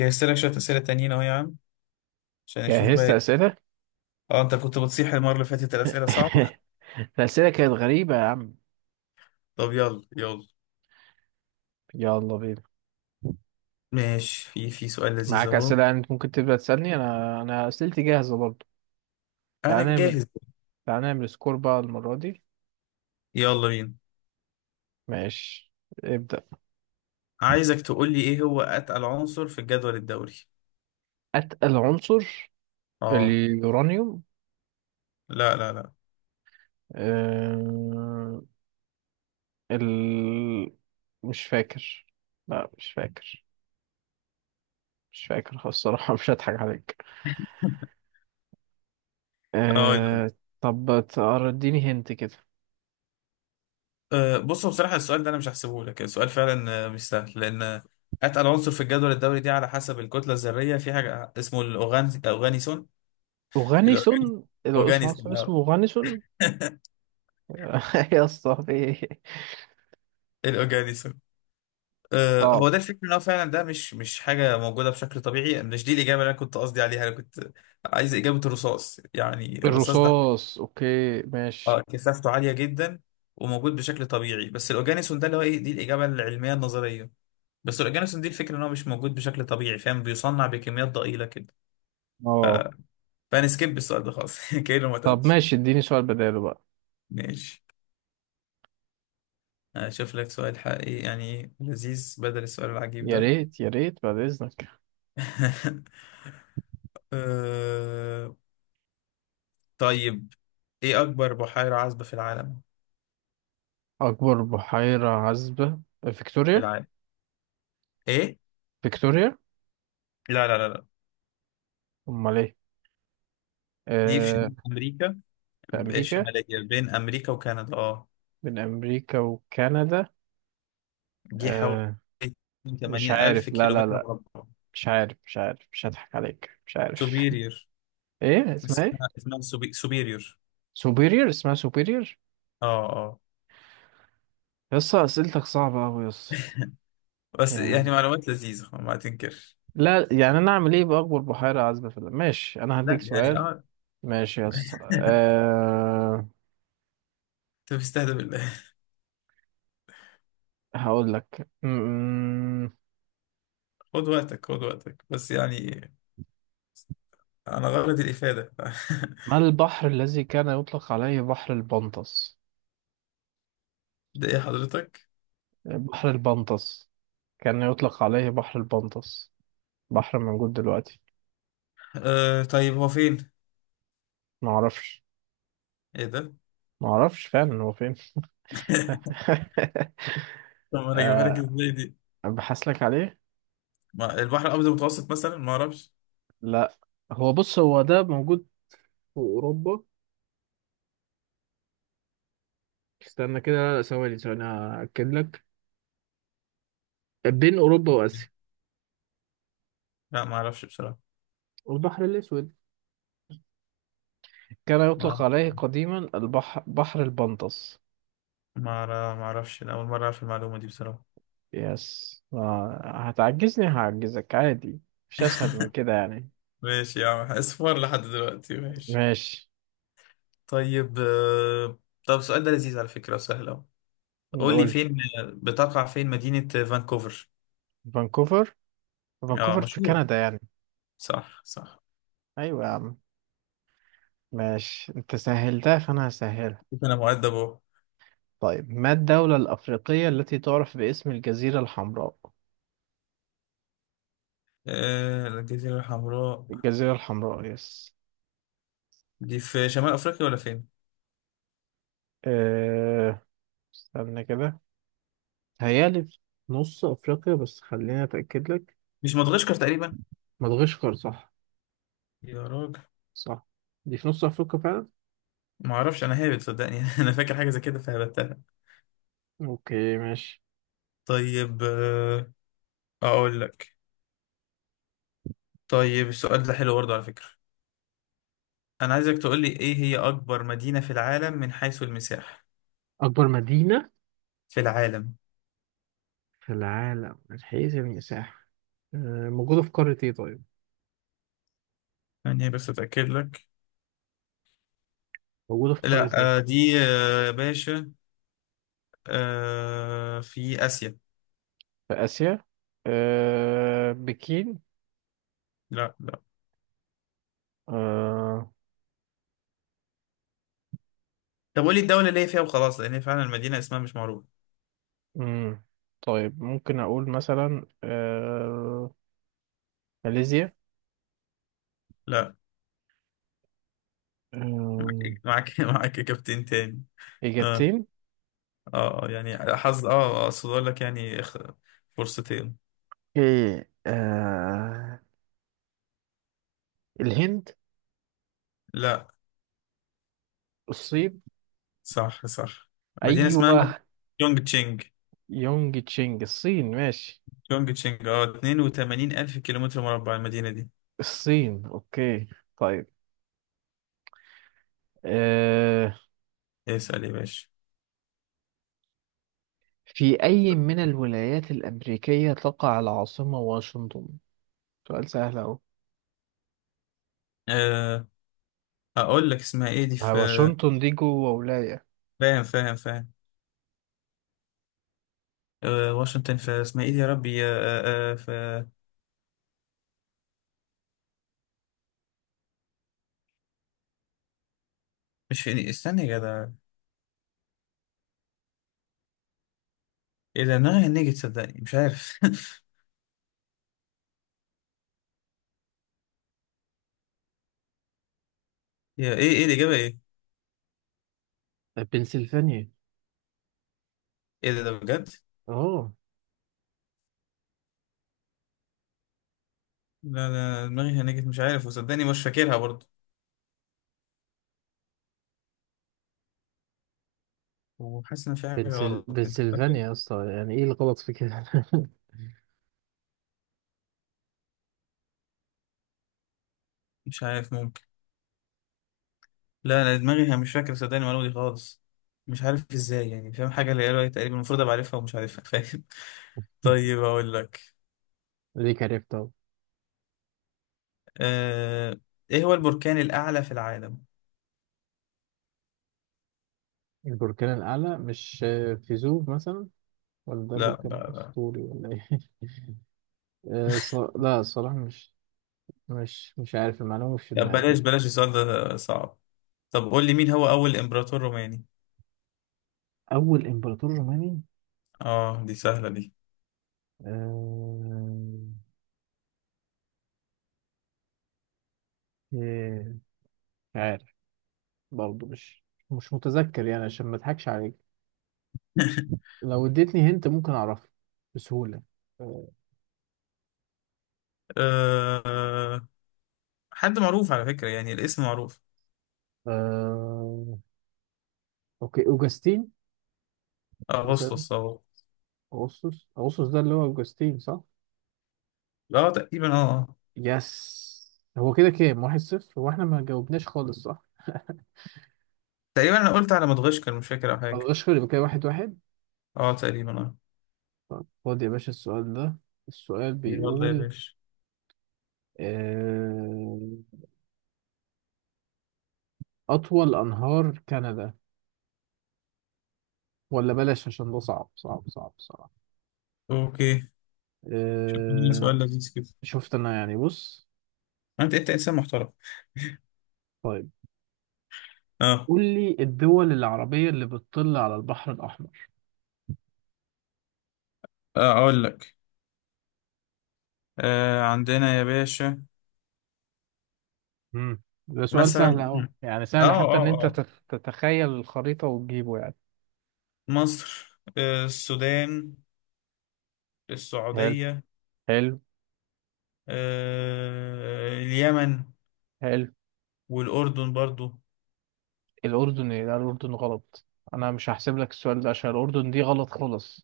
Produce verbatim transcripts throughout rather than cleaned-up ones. جهزت لك شوية أسئلة تانيين أهو يا عم عشان نشوف بقى جهزت إيه. أسئلة؟ اه، أنت كنت بتصيح المرة اللي فاتت الأسئلة صعبة. الأسئلة كانت غريبة يا عم. طب يلا يلا. يلا بينا. ماشي، في في سؤال لذيذ معاك أهو. أسئلة يعني أنت ممكن تبدأ تسألني، أنا أنا أسئلتي جاهزة برضه. أنا تعال نعمل، جاهز. تعال نعمل سكور بقى المرة دي. يلا بينا. ماشي، ابدأ. عايزك تقول لي إيه هو أتقل عنصر في الجدول الدوري. أتقل عنصر؟ اه. اليورانيوم. لا لا لا. أه... ال... مش فاكر، لا مش فاكر، مش فاكر خالص الصراحة. مش هضحك عليك. أقول لك. أه... طب تقر- اديني هنت كده. أه، بص، هو بصراحة السؤال ده أنا مش هحسبه لك. السؤال فعلا آه، مش سهل، لأن آه، أتقل عنصر في الجدول الدوري دي على حسب الكتلة الذرية في حاجة اسمه الأوغان أوغانيسون. أوغانيسون؟ العنصر الأوغانيسون اسمه آه. أوغانيسون؟ يا اسطى في إيه؟ الأوغانيسون آه، صعب. هو ده الفكرة، ان هو فعلا ده مش مش حاجة موجودة بشكل طبيعي. مش دي الإجابة اللي أنا كنت قصدي عليها. أنا كنت عايز إجابة الرصاص، يعني الرصاص ده الرصاص، اوكي ماشي. اه كثافته عالية جدا وموجود بشكل طبيعي. بس الأوجانيسون ده اللي هو إيه، دي الإجابة العلمية النظرية. بس الأوجانيسون دي الفكرة ان هو مش موجود بشكل طبيعي، فاهم، بيصنع بكميات ضئيلة كده. اه. فأنا سكيب السؤال ده خالص كأنه ما طب اتقالش. ماشي، اديني سؤال بداله بقى. ماشي، أشوف لك سؤال حقيقي يعني لذيذ بدل السؤال العجيب يا ده. ريت يا ريت بعد اذنك. آه، طيب، ايه اكبر بحيرة عذبة في العالم. اكبر بحيرة عذبة؟ في فيكتوريا. العالم، ايه. فيكتوريا. لا لا لا لا. امال ايه؟ دي في آه، شمال امريكا. في ب- امريكا؟ الشمالية، بين امريكا وكندا اه. بين امريكا وكندا؟ دي حوالي آه. مش ثمانين الف عارف، لا لا كيلومتر لا، مربع. مش عارف، مش عارف، مش هضحك عليك، مش عارف. سوبيريور. ايه اسمها، ايه؟ اسمها اسمها سوبي... سوبيريور. سوبيريور؟ اسمها سوبيريور. اه اه. يسطا اسئلتك صعبة اوي يسطا. بس يعني، يعني معلومات لذيذة ما تنكر. لا يعني انا اعمل ايه باكبر بحيره عذبه في العالم. ماشي، انا هديك لا يعني سؤال. اه. ماشي يا اسطى. أه... انت بتستهدف بالله. هقول لك م- م- خد وقتك خد وقتك، بس يعني انا غرض الافادة. ما البحر الذي كان يطلق عليه بحر البنطس؟ ده ايه حضرتك. بحر البنطس، كان يطلق عليه بحر البنطس، بحر موجود دلوقتي. آه، طيب هو فين. ما اعرفش؟ ايه ده. ما اعرفش فعلا هو فين. طب انا اجيبها لك ازاي دي. ابحث لك عليه. ما- البحر الابيض المتوسط مثلا، ما اعرفش. لا، هو بص، هو ده موجود في اوروبا. استنى كده، ثواني ثواني هاكد لك. بين اوروبا واسيا. لا ما اعرفش بصراحه. البحر الأسود، كان يطلق ما عليه قديما البحر بحر البنطس. ما أعرف- ما اعرفش، أنا اول مره اعرف المعلومه دي بصراحه. يس. آه، هتعجزني، هعجزك عادي، مش أسهل من كده يعني. ماشي يا عم، اصفر لحد دلوقتي ماشي. ماشي، طيب آه، طب السؤال ده لذيذ على فكره وسهل اهو. قول لي نقول. فين بتقع، فين مدينه فانكوفر. فانكوفر؟ اه، فانكوفر في مشهور. كندا يعني. صح صح. أيوة يا عم. ماشي، أنت سهلتها فأنا هسهلها. شوف انا مؤدب اهو. طيب، ما الدولة الأفريقية التي تعرف باسم الجزيرة الحمراء؟ آه، الجزيره الحمراء الجزيرة الحمراء، يس. دي في شمال افريقيا ولا فين. أه... استنى كده، هيالي في نص أفريقيا، بس خليني أتأكد لك. مش مدغشقر تقريبا. مدغشقر صح. يا راجل. صح، دي في نص أفريقيا فعلا. ما اعرفش، انا هابت صدقني. انا فاكر حاجه زي كده فهبتها. أوكي ماشي. طيب آه، اقول لك. طيب السؤال ده حلو برضه على فكرة. انا عايزك تقول لي ايه هي اكبر مدينة في العالم من حيث المساحة. أكبر مدينة في العالم. في العالم من حيث المساحة. آه، موجودة في قارة إيه طيب؟ يعني بس اتاكد لك. موجودة في لا، قارة إيه؟ آه، دي آه، يا باشا، آه، في اسيا. في آسيا؟ أه، بكين. لا لا. أه. طب قول لي الدولة اللي هي فيها وخلاص، لان هي فعلا المدينة اسمها مش معروف. مم. طيب، ممكن أقول مثلا أه ماليزيا. لا. معاك أه. إيه؟ معاك معاك كابتن تاني. اه إجابتين؟ اه، آه، يعني حظ، اه آه، اقصد اقول لك يعني اخ- فرصتين. إيه، أه، الهند. لا. الصين. صح صح. مدينة اسمها أيوه. يونج تشينج. يونج تشينج؟ الصين، ماشي. تشونج تشينج، اه، اتنين وتمانين ألف كيلومتر مربع المدينة دي. الصين، أوكي. طيب، آه، اسأل يا باشا. في أي من الولايات الأمريكية تقع العاصمة واشنطن؟ سؤال سهل أهو. أه، أقول لك اسمها إيه دي، آه، في واشنطن دي جوه ولاية. فاهم فاهم فاهم. أه، واشنطن في اسمها إيه دي يا ربي، أه أه في، مش في استنى يا جدع. إيه ده، دماغي نيجي تصدقني مش عارف. يا إيه، إيه الإجابة إيه؟ بنسلفانيا. إيه ده، ده بجد؟ اه. لا ده دماغي هنجت مش عارف، وصدقني مش فاكرها برضه، وحاسس إن في حاجة بنسل... غلط، أنت فاكر؟ بنسلفانيا يا اسطى، يعني ايه الغلط في كده؟ مش عارف، ممكن. لا انا دماغي مش فاكر صدقني المعلومه دي خالص. مش عارف ازاي يعني، فاهم حاجه اللي قالها تقريبا، المفروض ابقى عارفها ومش عارفها. فاهم. طيب اقول لك. ليه عرفتها؟ آه... ايه هو البركان الاعلى في العالم. البركان الأعلى، مش آه، فيزوف مثلا، ولا ده لا ب- بركان ب- أسطوري ولا ايه؟ آه، ص... لا الصراحة مش، مش مش عارف، المعلومة مش في لا دماغي. بلاش بلاش، السؤال ده صعب. طب قول لي مين هو اول امبراطور روماني. أول إمبراطور روماني. اه دي سهله دي. آه، آه، مش عارف، برضه مش مش متذكر يعني، عشان ما اضحكش عليك. لو اديتني هنت ممكن اعرفه بسهولة. آه... آه... حد معروف على فكره، يعني الاسم معروف. آه، اوكي، اوجستين مثلا. اغسطس او. اغسطس، اغسطس ده اللي هو اوجستين صح. اه تقريبا اه آه. يس. هو كده كام؟ واحد صفر؟ هو احنا ما جاوبناش خالص صح؟ تقريبا انا قلت على مدغشقر مش فاكر او ما حاجه. بلغش، يبقى كده واحد واحد. اه تقريبا اه. طب خد يا باشا السؤال ده، السؤال يلا يا بيقول باشا. آه... اطول انهار كندا، ولا بلاش عشان ده صعب صعب صعب صعب. اوكي. شكراً، آه... سؤال لذيذ كده. شفت انا، يعني بص. انت انت انسان محترم. طيب، اه قول لي الدول العربية اللي بتطل على البحر الأحمر. اه، اقول لك. آه، عندنا يا باشا. مم. ده سؤال سهل مثلا أهو، يعني اه سهل حتى إن اه أنت اه تت- تتخيل الخريطة وتجيبه يعني. مصر، آه السودان، حلو، السعودية، حلو. آه اليمن، حلو. والأردن برضو. الأردن إيه؟ لا الأردن غلط، أنا مش هحسب لك السؤال ده عشان الأردن دي غلط خالص.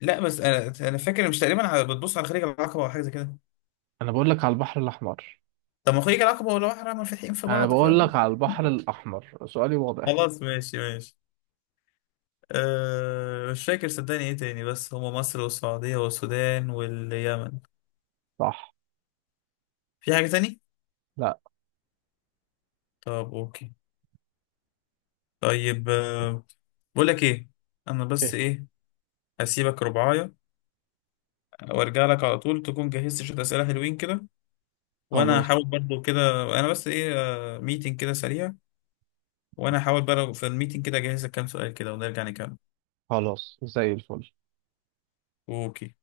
لا بس انا انا فاكر مش تقريبا على- بتبص على خليج العقبة او حاجة زي كده. أنا بقول لك على البحر الأحمر. طب ما خليج العقبة والبحر منفتحين في أنا بعض ف. بقول لك على البحر الأحمر، سؤالي واضح. خلاص ماشي ماشي. آه مش فاكر صدقني ايه تاني، بس هما مصر والسعودية والسودان واليمن. صح. في حاجة تاني؟ لا. طب اوكي. طيب آه، بقول لك ايه، انا بس إيه؟ ايه، هسيبك ربعايه وارجع لك على طول، تكون جهزت شويه اسئله حلوين كده، وانا خلاص. هحاول برضو كده. انا بس ايه، ميتنج كده سريع، وانا هحاول بقى في الميتنج كده اجهز لك كام سؤال كده ونرجع نكمل. خلاص زي الفل. اوكي